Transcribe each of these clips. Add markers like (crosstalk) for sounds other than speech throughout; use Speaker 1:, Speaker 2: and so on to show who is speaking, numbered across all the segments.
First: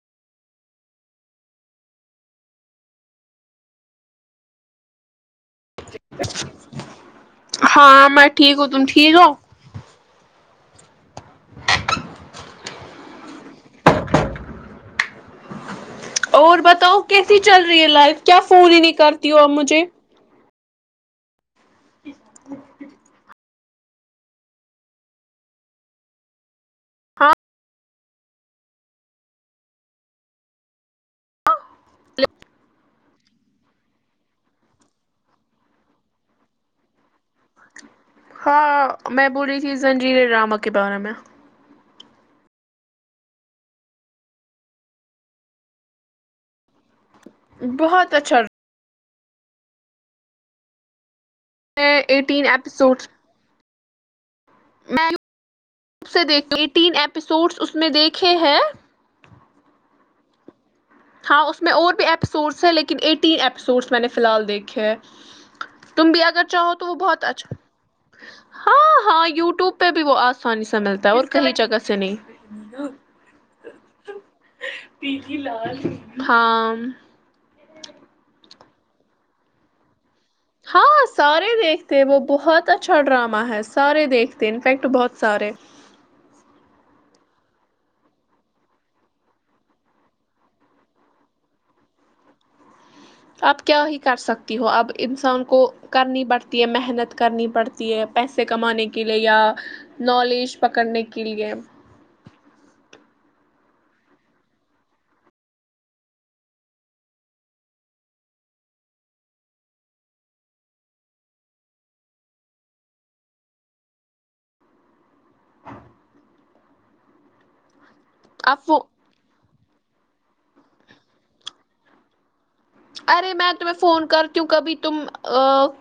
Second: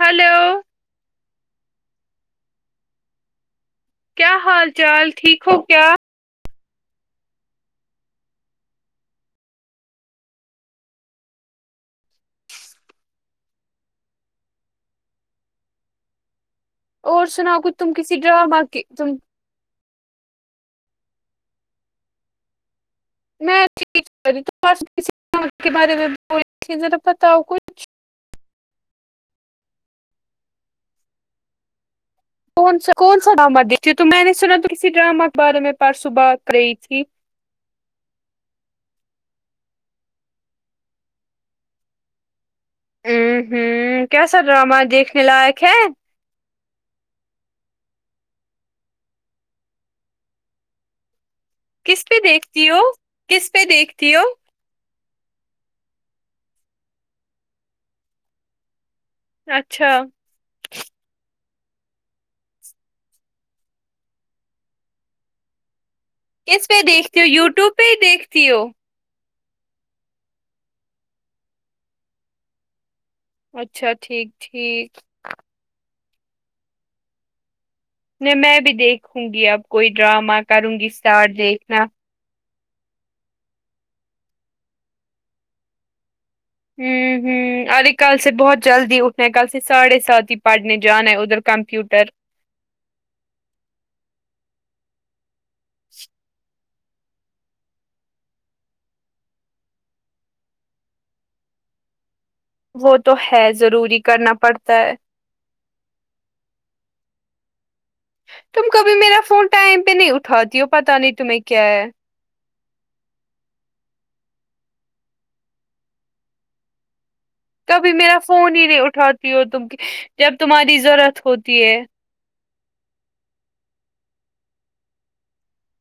Speaker 1: Hello کیا حال چال ٹھیک ہو کیا
Speaker 2: ہاں میں ٹھیک ہوں تم ٹھیک ہو اور بتاؤ
Speaker 1: اور
Speaker 2: کیسی
Speaker 1: سناؤ
Speaker 2: چل
Speaker 1: کچھ
Speaker 2: رہی ہے
Speaker 1: تم کسی
Speaker 2: لائف کیا
Speaker 1: ڈرامہ
Speaker 2: فون ہی
Speaker 1: کی
Speaker 2: نہیں
Speaker 1: تم
Speaker 2: کرتی ہو آپ مجھے
Speaker 1: میں ٹھیک ہوں (inaudible) بارے میں ذرا
Speaker 2: ہاں
Speaker 1: پتاؤ کچھ کون سا کون سا ڈرامہ دیکھتی تو میں نے سنا تو کسی ڈرامہ کے بارے میں پرسو بات رہی تھی
Speaker 2: ہاں میں بول رہی تھی زنجیر ڈراما کے بارے میں
Speaker 1: ہمم ہمم کیسا ڈرامہ دیکھنے لائق ہے
Speaker 2: بہت اچھا میں
Speaker 1: کس پہ
Speaker 2: ایٹین
Speaker 1: دیکھتی ہو
Speaker 2: ایپیسوڈس
Speaker 1: کس پہ دیکھتی ہو
Speaker 2: میں نےب دیکھتی تین ایپیسوڈس اس میں دیکھے ہیں
Speaker 1: اچھا
Speaker 2: ہاں اس میں اور بھی اپپیسوڈس ہیں لیکن ایٹین ایپیسوڈس میں نے فی الحال دیکھے ہے تم بھی اگر
Speaker 1: کس پہ
Speaker 2: چاہو تو وہ
Speaker 1: دیکھتی
Speaker 2: بہت
Speaker 1: ہو
Speaker 2: اچھا
Speaker 1: یوٹیوب پہ ہی دیکھتی ہو
Speaker 2: ہاں ہاں یوٹیوب پہ بھی وہ آسانی سے ملتا ہے اور کی جگہ سے نہیں
Speaker 1: اچھا ٹھیک ٹھیک
Speaker 2: ہاں
Speaker 1: نہیں میں بھی دیکھوں گی اب کوئی ڈرامہ کروں گی
Speaker 2: ہاں
Speaker 1: اسٹارٹ
Speaker 2: سارے
Speaker 1: دیکھنا
Speaker 2: دیکھتے وہ بہت بہت اچھا ڈرامہ ہے سارے دیکھتے انفیکٹ بہت سارے
Speaker 1: ہوں ہوں ارے کل سے بہت جلدی اٹھنا ہے کل سے ساڑھے سات ہی پڑھنے جانا ہے ادھر کمپیوٹر
Speaker 2: اب کیا ہی کر سکتی ہو اب انسان کو کرنی پڑتا محنت کرنی پڑتی ہے پیسے کمانے کے لیے یا نالج پکڑنے کے لیے
Speaker 1: وہ تو ہے ضروری کرنا پڑتا ہے تم کبھی میرا فون ٹائم پہ نہیں اٹھاتی ہو پتا نہیں تمہیں کیا ہے کبھی میرا فون ہی
Speaker 2: آپ
Speaker 1: نہیں
Speaker 2: وہ
Speaker 1: اٹھاتی ہو تم کی جب تمہاری ضرورت ہوتی ہے
Speaker 2: ارے میں تمہیں فون کرتی ہوں کبھی تم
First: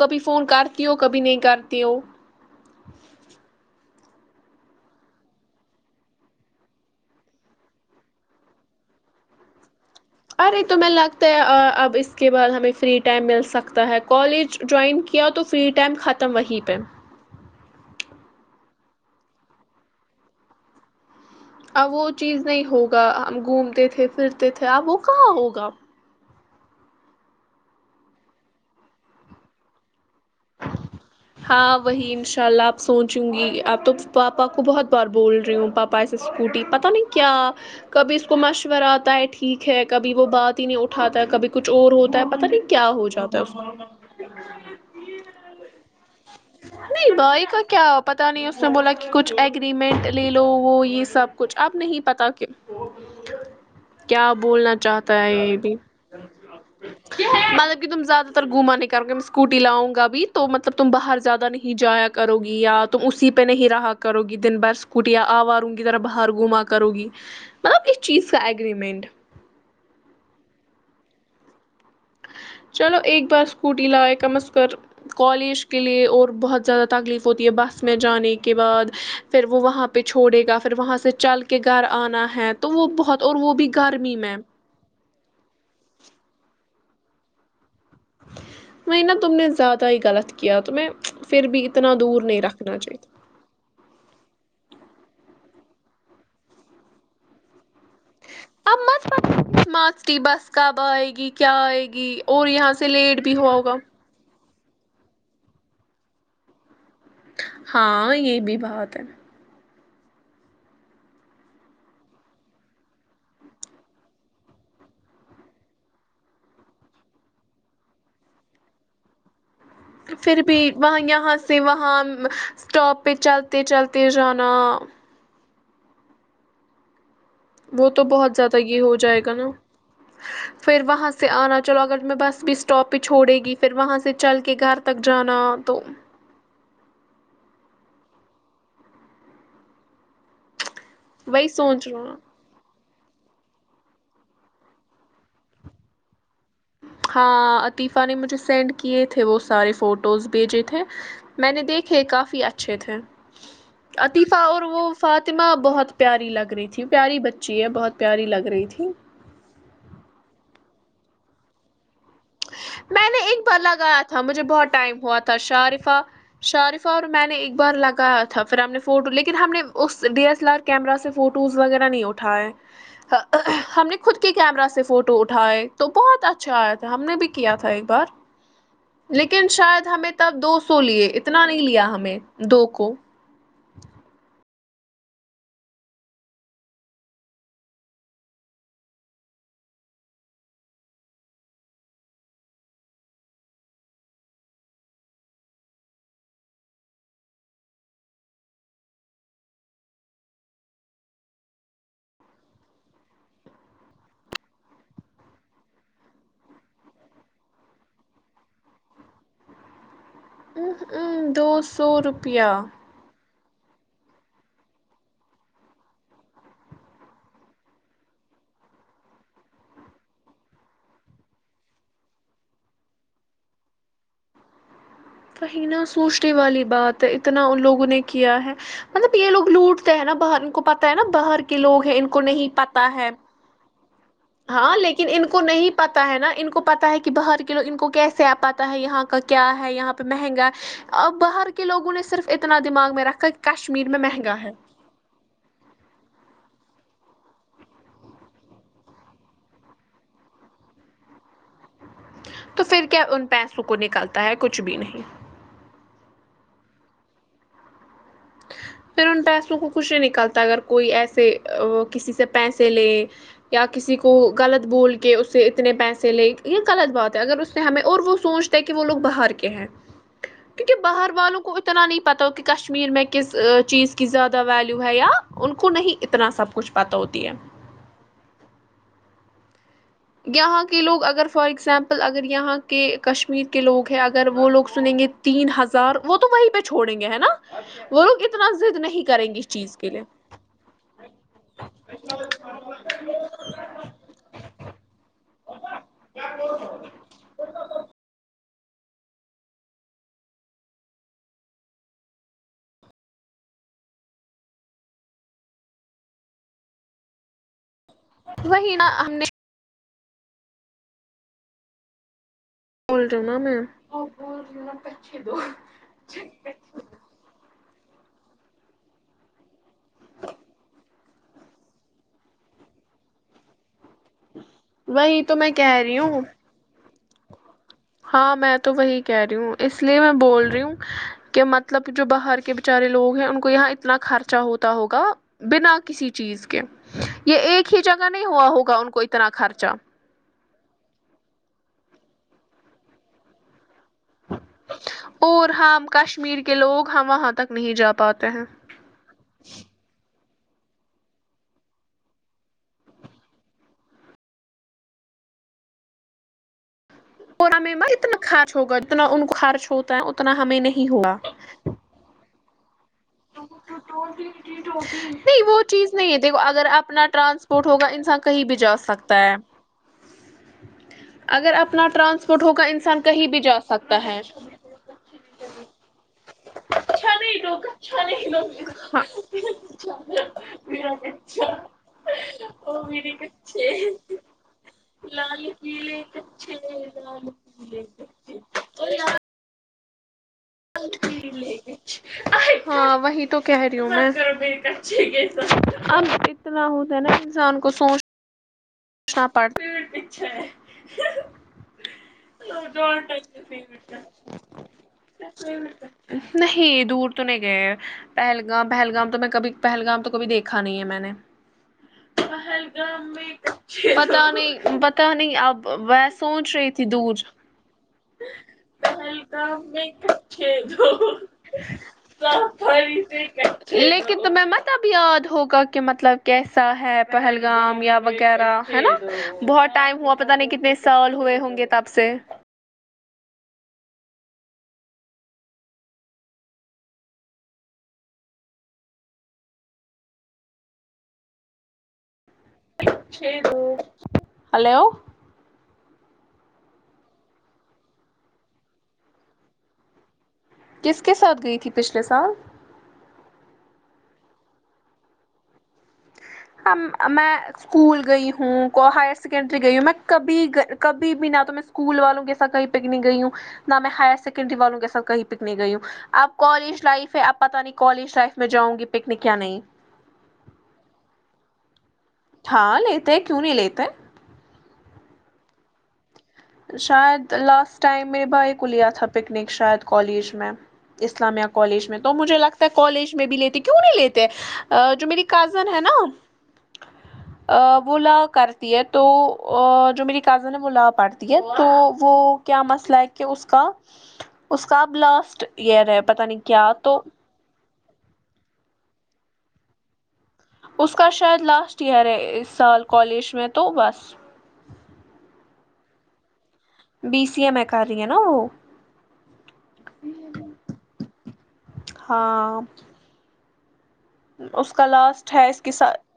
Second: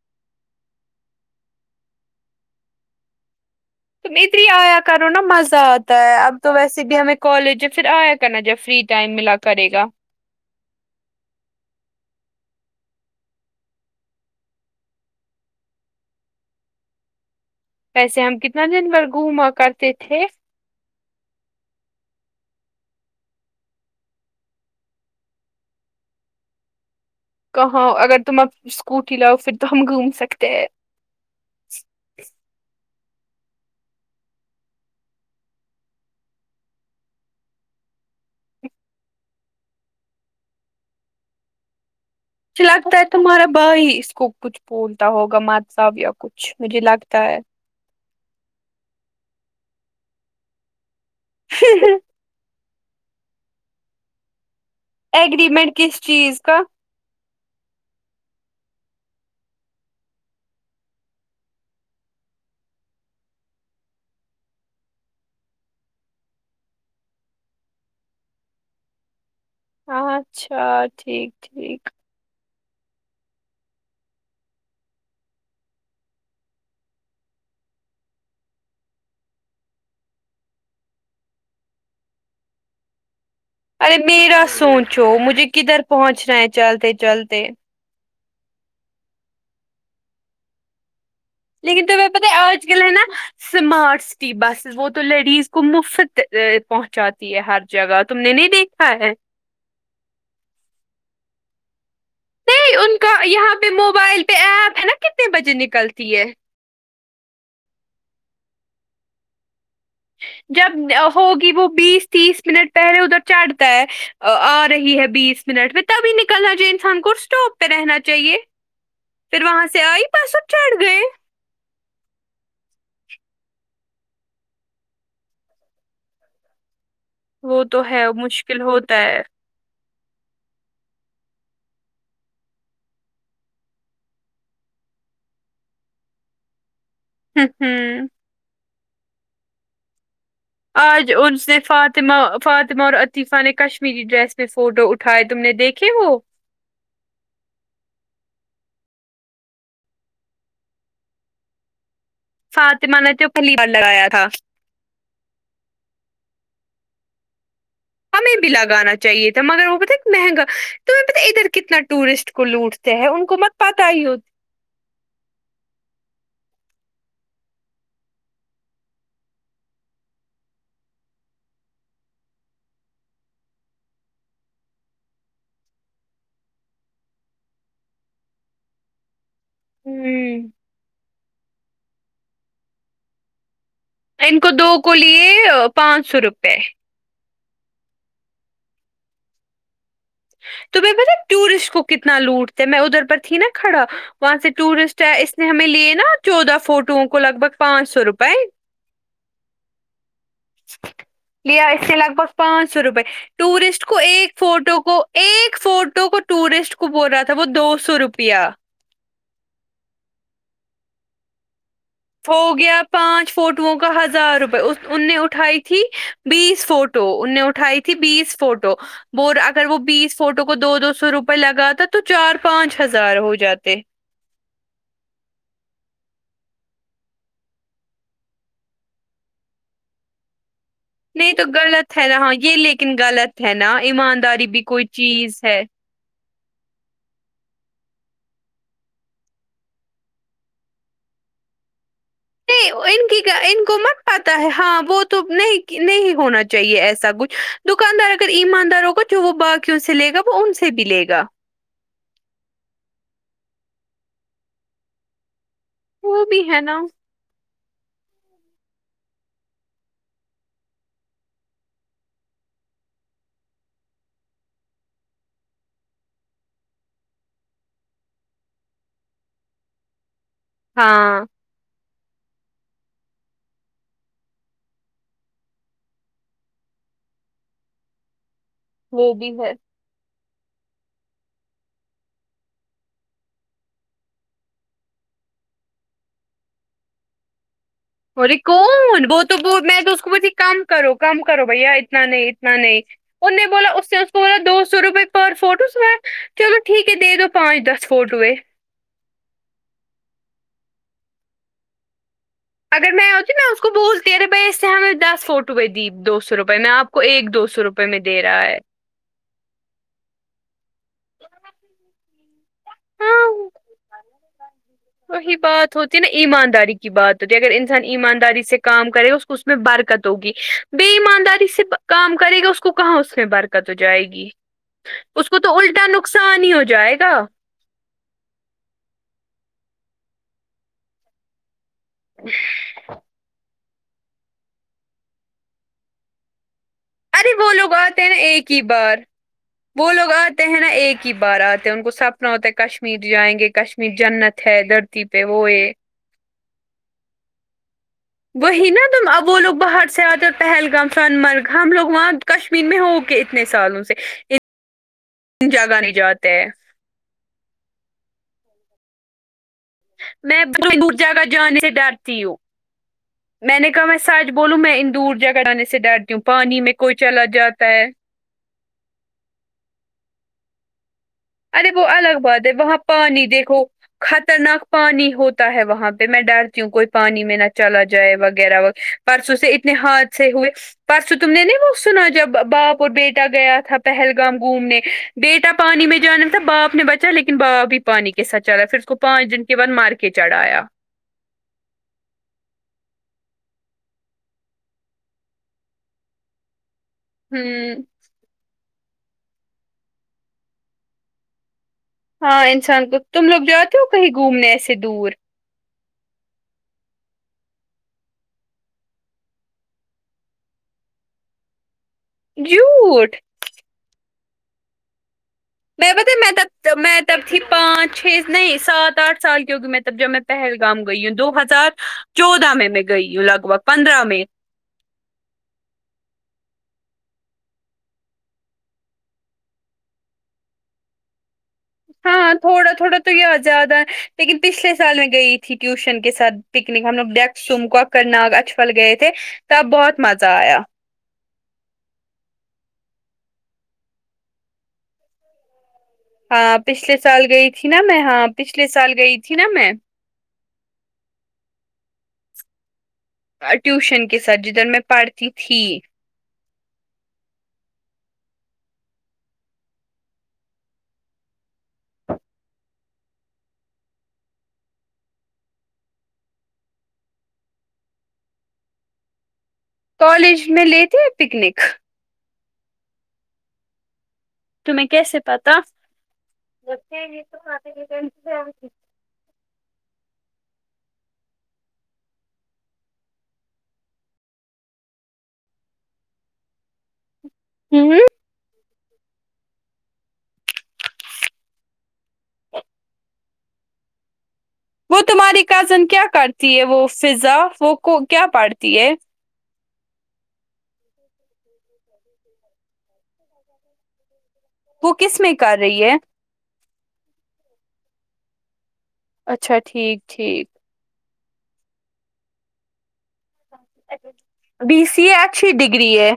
Speaker 2: کبھی فون کرتی ہو کبھی نہیں کرتی ہو
Speaker 1: تم ادھر ہی آیا کرو نا مزہ آتا ہے اب تو ویسے بھی ہمیں کالج ہے پھر آیا کرنا جب فری ٹائم ملا کرے گا
Speaker 2: ارے تمہیں لگتا ہے اب اس کے بعد ہمیں فری ٹائم مل سکتا ہے کالج جوائن کیا تو فری ٹائم ختم وہیں پہ
Speaker 1: ویسے ہم کتنا دن بھر گھوما کرتے تھے
Speaker 2: اب وہ چیز نہیں ہوگا ہم گھومتے تھے پھرتے تھے اب وہ کہاں ہوگا
Speaker 1: کہاں اگر تم اب اسکوٹی لاؤ پھر تو ہم گھوم سکتے ہیں
Speaker 2: ہاں وہی انشاء اللہ آپ سوچوں گی اپ تو پاپا کو بہت بار بول رہی ہوں پاپا پائے سے اسکوٹی پتا نہیں کیا کبھی اس کو مشورہ آتا ہے ٹھیک ہے کبھی وہ بات ہی نہیں اٹھاتا کبھی کچھ اور ہوتا ہے پتہ
Speaker 1: اچھ
Speaker 2: نہیں کیا
Speaker 1: لگتا ہے
Speaker 2: ہو جاتا
Speaker 1: تمہارا
Speaker 2: اس کو
Speaker 1: بھائی ہی اس کو کچھ بھولتا ہوگا مارتابی کچھ مجھے
Speaker 2: نہیں
Speaker 1: لگتا ہے
Speaker 2: بھائی کا کیا پتاہ نہیں اس نے بولا کہ کچھ ایگریمنٹ لے لو وہ یہ سب کچھ اب نہیں پتا کہ کیا بولنا چاہتا ہے یہ
Speaker 1: ایگریمنٹ
Speaker 2: بھی
Speaker 1: کس چیز کا
Speaker 2: مطلب کہ تم زیادہ تر گوما نہیں کروگے کہ اسکوٹی دلاؤں گا بھی تو مطلب تم باہر زیادہ نہیں جایا کرو گی یا تم اسی پہ نہیں رہا کرو گی دن بھر کٹیاں آوا رہوں کی طرح باہر گھوما کروں گی مطلب اس چیز کا اگریمنٹ
Speaker 1: آ اچھا ٹھیک ٹھیک
Speaker 2: چلو ایک بار اسکوٹی لائےائے کم از کر کالج کے لیے اور بہت زیادہ تکلیف ہوتی ہے بس میں جانے کے بعد پھر وہ وہاں پہ چھوڑے گا پھر وہاں سے چل کے گھر آنا ہے تو وہ بہت اور وہ بھی
Speaker 1: ارے
Speaker 2: گرمی میں
Speaker 1: میرا سوچو مجھے کدھر پہنچنا ہے چلتے چلتے
Speaker 2: وہی نا تم نے زیادہ ہی غلط کیا تمہے
Speaker 1: لیکن تمہیں پتہ ہے آج کل ہے نا سمارٹ سٹی بسیز وہ تو لیڈیز کو مفت پہنچاتی ہے ہر جگہ تم نے نہیں
Speaker 2: اب
Speaker 1: دیکھا ہے
Speaker 2: (unintelligible) مارٹی بس کب آئے گی کیا آئے گی اور یہاں سے
Speaker 1: ان کا
Speaker 2: لیٹ بھی ہوا
Speaker 1: یہاں پہ
Speaker 2: ہوگا
Speaker 1: موبائل پہ ایپ ہے نا کتنے بجے نکلتی ہے
Speaker 2: ہاں یہ بھی بات ہے
Speaker 1: جب ہوگی وہ بیس تیس منٹ پہلے ادھر چڑھتا ہے آ رہی ہے بیس منٹ میں تبھی نکلنا چاہے انسان کو اسٹاپ پہ رہنا چاہیے پھر وہاں سے آئی بس سب چڑھ گئے
Speaker 2: پے وہاں اسٹاپ پہ چلتے چلتے جانا
Speaker 1: وہ تو ہے
Speaker 2: بہت زیادہ
Speaker 1: مشکل
Speaker 2: یہ ہو
Speaker 1: ہوتا ہے
Speaker 2: جائے گا نا پھر وہاں سے آنا چلو اگر میں بس بھی اسٹاپ پہ چھوڑے گی پھر وہاں سے چل کے گھر تک جانا تو
Speaker 1: ہوں ہوں آج ان
Speaker 2: وہی
Speaker 1: سے
Speaker 2: سوچ رہا
Speaker 1: فاطمہ
Speaker 2: ہوں
Speaker 1: فاطمہ اور عطیفہ نے کشمیری ڈریس پہ فوٹو اٹھائے تم نے دیکھے وہ
Speaker 2: ہاں عطیفہ نے مجھے سینڈ کیے تھے وہ سارے فوٹوز بھیجے تھے میں نے دیکھے کافی اچھے تھے
Speaker 1: فاطمہ نے تو پہلی بار لگایا تھا
Speaker 2: عطیفہ اور وہ فاطمہ بہت پیاری لگ رہی تھی پیاری بچی ہے بہت پیاری
Speaker 1: ہمیں
Speaker 2: لگ
Speaker 1: بھی
Speaker 2: رہی تھی
Speaker 1: لگانا چاہیے تھا مگر وہ پتا مہنگا تو ہم پتا ادھر کتنا ٹورسٹ کو لوٹ
Speaker 2: میں نے ایک بار لگایا تھا مجھے بہت ٹائم ہوا تھا شارفہ شارفہ اور میں نے ایک بار لگایا تھا پھر ہم نے فوٹو لیکن ہم نے اس D S L R camera سے فوٹوز وغیرہ نہیں اٹھاے ہم نے خود کے کیمرہ سے فوٹو اٹھائے تو بہت اچھا آیا تھا ہم نے بھی کیا تھا ایک بار لیکن شاید ہمیں تب
Speaker 1: ہوں
Speaker 2: دو سو سو لیے اتنا نہیں لیا ہمیں دو کو
Speaker 1: ان کو دو کو لیے پانچ سو روپے تومے پتا ہے ٹورسٹ کو کتنا لوٹتے ہی میں ادھر پر تھی نا کھڑا وہاں سے ٹورسٹ ہے اس نے ہمیں لیے نا چودہ فوٹووں کو لگ بھگ پانچ سو روپئے لیا اس کے لگ بگ پانچ س روپئے ٹورسٹ کو ایک فوٹو کو ایک فوٹو کو ٹورسٹ کو بول رہا تھا وہ دو سو روپیہ
Speaker 2: دوس
Speaker 1: ہو گیا پانچ فوٹوؤں کا ہزار روپئے اس ان نے اٹھائی تھی بیس فو ٹو ان نے اٹھائی تھی بیس فوٹو بور اگر وہ بیس فوٹو کو دو دو سو روپئے لگاتا تو چار پانچ ہزار ہو جاتے
Speaker 2: وہی نہ سونچنے والی بات ہے اتنا ان لوگوں نے کیا ہے مطلب یہ لوگ لوٹتے ہیں نہ باہر ان کو پتہ ہے نا
Speaker 1: نہیں
Speaker 2: باہر
Speaker 1: تو
Speaker 2: کے لوگ
Speaker 1: غلط
Speaker 2: ہیں
Speaker 1: ہے
Speaker 2: ان
Speaker 1: نا
Speaker 2: کو
Speaker 1: ہاں یہ
Speaker 2: نہیں پتہ
Speaker 1: لیکن
Speaker 2: ہے
Speaker 1: غلط ہے نہ ایمانداری بھی کوئی چیز ہے
Speaker 2: پتہ ہے نہ ان کو پتہ ہے کہ باہر کے لوگ ان کو کیسے آ پاتا ہے یہاں کا کیا ہے یہاں پہ مہنگا اب باہر کے لوگوں نے صرف اتنا
Speaker 1: اے او ۓ
Speaker 2: دماغ
Speaker 1: ان
Speaker 2: میں
Speaker 1: کی
Speaker 2: رکھا کہ
Speaker 1: ان کو
Speaker 2: کشمیر میں
Speaker 1: مت پتہ
Speaker 2: مہنگا
Speaker 1: ہے ہاں وہ تو نہیں نہیں ہونا چاہیے ایسا کچھ دکاندار اگر ایماندار ہوگا جو وہ باق یوں سے لے گا وہ ان سے بھی لے گا
Speaker 2: تو فر کیا ان پیسوں کو نکلتا ہے کچھ بھی نہیں
Speaker 1: وہ بھی ہے نہ
Speaker 2: پھر ان پیسوں کو کچھ ہی نکلتا اگر کوئی ایسے وہ کسی سے پینسے لے یا کسی کو غلط بول کے اس سے اتنے پینسے لے یہ غلط بات ہے اگر اس نے ہمیں اور وہ سوچ تاہے کہ وہ لوگ باہر کے ہیں کیونکہ باہر
Speaker 1: ہاں
Speaker 2: والوں کو اتنا نہیں پتہ ہوکہ کشمیر میں کس چیز کی زیادہ ویلیو ہے یا ان کو نہیں اتنا سب کچھ پتہ ہوتی ہے
Speaker 1: وہ بھی ہے
Speaker 2: یہاں کے لوگ اگر فار اگزامپل اگر یہاں کے کشمیر کے لوگ ہیں اگر وہ لوگ سنیں گے تین ہزار وہ تو وہیں پہ چھوڑیں گے ہے نہ
Speaker 1: ار ے کون وہ تو وہ میں تو اس
Speaker 2: لیے
Speaker 1: کو بھی دی کم کرو کم کرو بھیا اتنا نہیں اتنا نہیں ان نے بولا اس سے بولا دو سو روپئے پر فوٹوز ہو ۓ چلو ٹھیک ہے دے دو پانچ دس فوٹو یں اگر میں ہوتی نہ اس کو بولتی ا رے بھئی اس سے ہمیں دس فوٹو یں دی دو سو روپئے میں آپ کو ایک دو سو روپ ۓ میں دے رہا ہے
Speaker 2: وہی نا ہم نے
Speaker 1: ہاں
Speaker 2: بولتیو ں نہ میں
Speaker 1: وہی بات ہوتی ہے نہ ایمانداری کی بات اگر انسان ایمانداری سے کام کرے گا اس کو اس میں برکت ہوگی بے ایمانداری سےب کام کرے گا اس کو کہاں اس میں برکت ہو جائے گی
Speaker 2: وہی
Speaker 1: اس کو
Speaker 2: میں
Speaker 1: تو
Speaker 2: کہہ
Speaker 1: الٹا
Speaker 2: رہی ہوں
Speaker 1: نقصان ہی ہو جائے گا
Speaker 2: ہاں میں تو وہی کہہ رہی ہوں اس لیے میں بول رہی ہوں کہ مطلب جو باہر کےبے چارے لوگ ہیں ان کو یہاں اتنا خرچہ ہوتا ہوگا بنا کسی چیز کے
Speaker 1: ارے
Speaker 2: یہ
Speaker 1: وہ لوگ
Speaker 2: ایک ہی
Speaker 1: آتے
Speaker 2: جگہ
Speaker 1: ہیں نا
Speaker 2: نہیں ہوا
Speaker 1: ایک ہی
Speaker 2: ہوگا ان
Speaker 1: بار
Speaker 2: کو اتنا خرچہ
Speaker 1: وہ لوگ آتے ہیں نہ ایک ہی بار آتے ہے ان کو سپنہ ہوتا ہے کشمیر جائیں گے کشمیر جنت ہے دھرتی پہ
Speaker 2: اور
Speaker 1: وہ یہ
Speaker 2: ہم کشمیر کے لوگ ہم وہاں تک نہیں جا پاتے ہیں
Speaker 1: وہی نہ تم اب وہ لوگ باہر سے آتے پہلگام سن مرگ ہم لوگ وہاں کشمیر میں ہو کے اتنے سالوں سے جگہ نہیں جاتے
Speaker 2: اورہمیں ما اتنا خرچ ہوگا اتنا ان کو خرچ ہو
Speaker 1: میں ب دور جگہ جانے سے ڈرتی ہوں میں نے کہا میں سچ بولوں میں ان دور جا
Speaker 2: نہیں وہ
Speaker 1: کرجانے سے
Speaker 2: چیز نہیں
Speaker 1: ڈرتی
Speaker 2: ہے
Speaker 1: ہوں
Speaker 2: دیکھو
Speaker 1: پانی
Speaker 2: اگر
Speaker 1: میں کوئی
Speaker 2: اپنا
Speaker 1: چلا
Speaker 2: ٹرانسپورٹ
Speaker 1: جاتا ہے
Speaker 2: ہوگا انسان کہیں بھی جا سکتا ہے اگر
Speaker 1: ارے وہ
Speaker 2: اپنا
Speaker 1: الگ
Speaker 2: ٹرانسپورٹ
Speaker 1: بات ہے
Speaker 2: ہوگا
Speaker 1: وہاں
Speaker 2: انسان کہیں
Speaker 1: پانی
Speaker 2: بھی جا
Speaker 1: دیکھو
Speaker 2: سکتا ہے
Speaker 1: خطرناک پانی ہوتا ہے وہاں پہ میں ڈرتی ہوں کوئی پانی میں نہ چلا ج اۓ وغیرہ و
Speaker 2: ہاں
Speaker 1: پرسوں سے اتنے حادثے ہوئے پرسوں تم نے نہیں وہ سنا جب باپ اور بیٹا گیا تھا پہلگام گھومنے بیٹا پانی میں جانا تھا باپ نے بچا لیکن باپ ہی پانی کے ساتھ چلا پھر اس کو پانچ دن کے بعد ما ر کے چڑھایا
Speaker 2: (unintelligible) ہاں وہی تو کہہ رہی ہوں میں اتلا ہوتا ہے نا انسان کو
Speaker 1: ہوں
Speaker 2: سوچ نہ پڑ
Speaker 1: ہاں انسان کو تم لوگ جاتے ہو کہیں گھومنے ایسے دور
Speaker 2: نہیں دور تو نہیں گئے پہلگام پہلگام تو میں کبھی پہلگام تو کبھی دیکھا نہیں ہے میں نے
Speaker 1: جھوٹ
Speaker 2: پہلگام میں پ تا نہیں پتا نہیں آپ
Speaker 1: میں
Speaker 2: وے
Speaker 1: پتا میں
Speaker 2: سوچ رہی
Speaker 1: تب
Speaker 2: تھی
Speaker 1: میں
Speaker 2: دور
Speaker 1: تب تھی پانچ چھ نہیں سات آٹھ سال کی ہوگی میں تب جب میں پہلگام گئی ہوں دو ہزار چودہ میں میں گئی ہوں لگ بھگ پندرہ
Speaker 2: لیکن ت میں م مب یاد ہوگا کہ مطلب کیسا ہے پہلگام یا وغیرہ ہے نا بہت ٹائم ہوا پتا نہیں کتنے سال ہوئے ہوں گے تب سے
Speaker 1: ہاں تھوڑا تھوڑا تو یہ زیادہ لیکن پچھلے سال میں گئی تھی ٹیوشن کے ساتھ پکنک ہم لوگ ڈیک سم کواک کرنا اکسوال گئے تھے تب بہت مزہ آیا
Speaker 2: ہلو
Speaker 1: ہاں پچھلے سال گئی تھی نا میں ہاں پچھلے سال گئی تھی نا میں
Speaker 2: کس کے ساتھ گئی تھی پچھلے سال
Speaker 1: ٹیوشن کے ساتھ جدھر میں پڑھتی تھی
Speaker 2: ہم ا میں اسکول گئی ہوں کو ہائر سیکنڈری گئی ہوں میں کبھی کبھی بھی نہ تو میں سکول وال کے ساتھ کہیں پکنک گی ہوں نہ میں ہائر سیکنڈری والوں کے ساتھ کہی پکنک گی ہوں اپ کالج لائف ہے آپ پتہ نہیں کالج لائف میں جاؤں گی پکنک یا نہیں
Speaker 1: کالج میں لیتے ہیں پکنک
Speaker 2: ہاں لیتے ہیں کیوں نہیں لیتے
Speaker 1: تمہے کیسے پتہ
Speaker 2: شاید لاسٹ ٹائم میرے بھائی کو لیا تھا پکنک شاید کالج میں اسلامیہ کالج میں تو مجھے لگتا ہے کالج میں بھی لیتے کیوں نہیں لیتے ا جو میری کزن ہے نا ا
Speaker 1: ہوں
Speaker 2: وہ لا کرتی ہے تو جو میری کازن ہے وہ لا پڑتی تو وہ کیا مسئلہ ہے کہ اس کا اس کا اب
Speaker 1: وہ تمہاری
Speaker 2: لاسٹ
Speaker 1: کزن
Speaker 2: ایئر ہے
Speaker 1: کیا
Speaker 2: پتا نہیں
Speaker 1: کرتی ہے
Speaker 2: کیا
Speaker 1: وہ
Speaker 2: تو
Speaker 1: فضا وہ کو کیا پڑھتی ہے
Speaker 2: اس کا شاید لاسٹ ایئر ہے اس سال کالج میں تو بس
Speaker 1: وہ کس میں کر رہی ہے
Speaker 2: بی سی ا ے میں کر رہی ہے نا وہ
Speaker 1: اچھا ٹھیک ٹھیک
Speaker 2: ہاں اس
Speaker 1: بی
Speaker 2: کا
Speaker 1: سی اے
Speaker 2: لاسٹ ہے
Speaker 1: اچھی
Speaker 2: اس کے سات
Speaker 1: ڈگری ہے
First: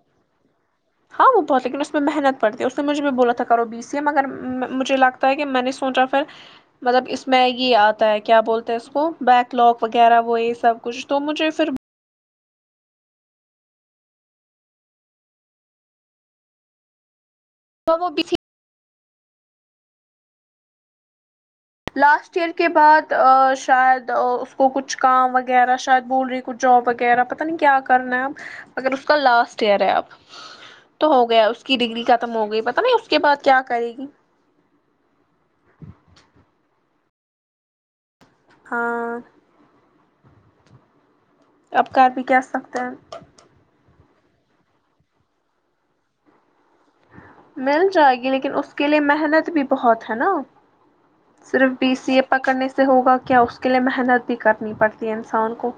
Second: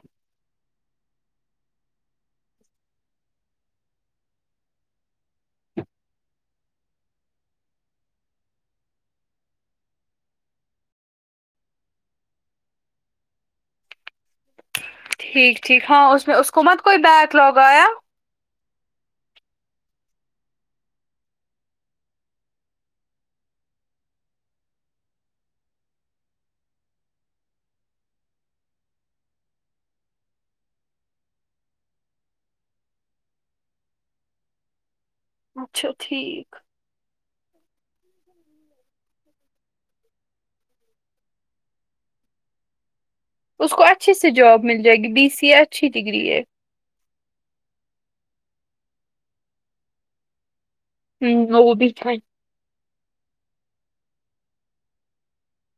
Speaker 2: ہاں وہ بہت لیکن اس میں محنت پڑتی ہے اس نے مجھے بھی بولا تھا کرو اس لیے مگر ما مجھے لگتا ہے کہ میں نے سوچا پھر مطلب اس میں یہ آتا ہے کیا بولتے اس کو بیک لوک وغیرہ وہ یہ سب کچھ تو مجھے پھر
Speaker 1: ٹھیک ٹھیک ہاں اس میں اس کو مت کوئی بیک لگ آیا
Speaker 2: (unintelligible) لاسٹ ایئر کے بعد شاید اس کو کچھ کام وغیرہ شاید بول رہی کچھ جاب وغیرہ پتا نہیں کیا کرنا ہے اب مگر اس کا لاسٹ ایئر ہے اب تو ہو گیا اس کی ڈگری ختم ہو گئی پتا نہیں اس کے بعد کیا کرے گی
Speaker 1: اچھا ٹھیک
Speaker 2: ہاں اب کر بھی کیا سکتے ہیں
Speaker 1: اس کو اچھے سے جاب مل جائے گی بی سی اے اچھی ڈگری ہے
Speaker 2: مل جائے گی لیکن اس کے لیے محنت بھی بہت ہے نا
Speaker 1: ہوں
Speaker 2: صرف
Speaker 1: وہ بھی
Speaker 2: بی سی
Speaker 1: ہے۔
Speaker 2: اے پکڑنے سے ہوگا کیا اس کے لیے محنت بھی کرنی پڑتی ہے انسان کو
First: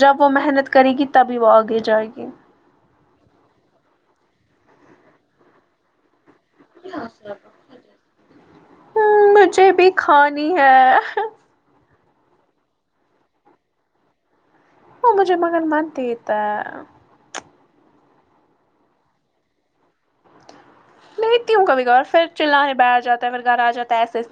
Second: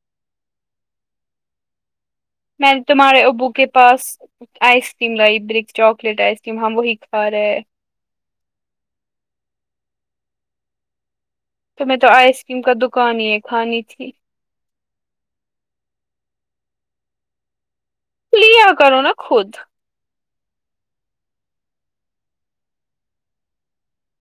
Speaker 2: جب وہ محنت کرے گی تبھی وہ آگے جائے گی
Speaker 1: میں نے تمہارے ابو کے پاس آئس کریم لائی بریک چاکلیٹ آئس کر ہم وہی کھا رہے ہیں
Speaker 2: مجھے بھی کھانی ہے
Speaker 1: تمہے تو آئس کریم کا دکان ہی کھانی تھی
Speaker 2: وہ مجھے مغن مانتی تھا
Speaker 1: لیا کرو نا خود
Speaker 2: لیتی ہوں کبھی کار پھر چلا ہے بٹر جاتا ہے پھر گھر آ جاتا ایسے ایسے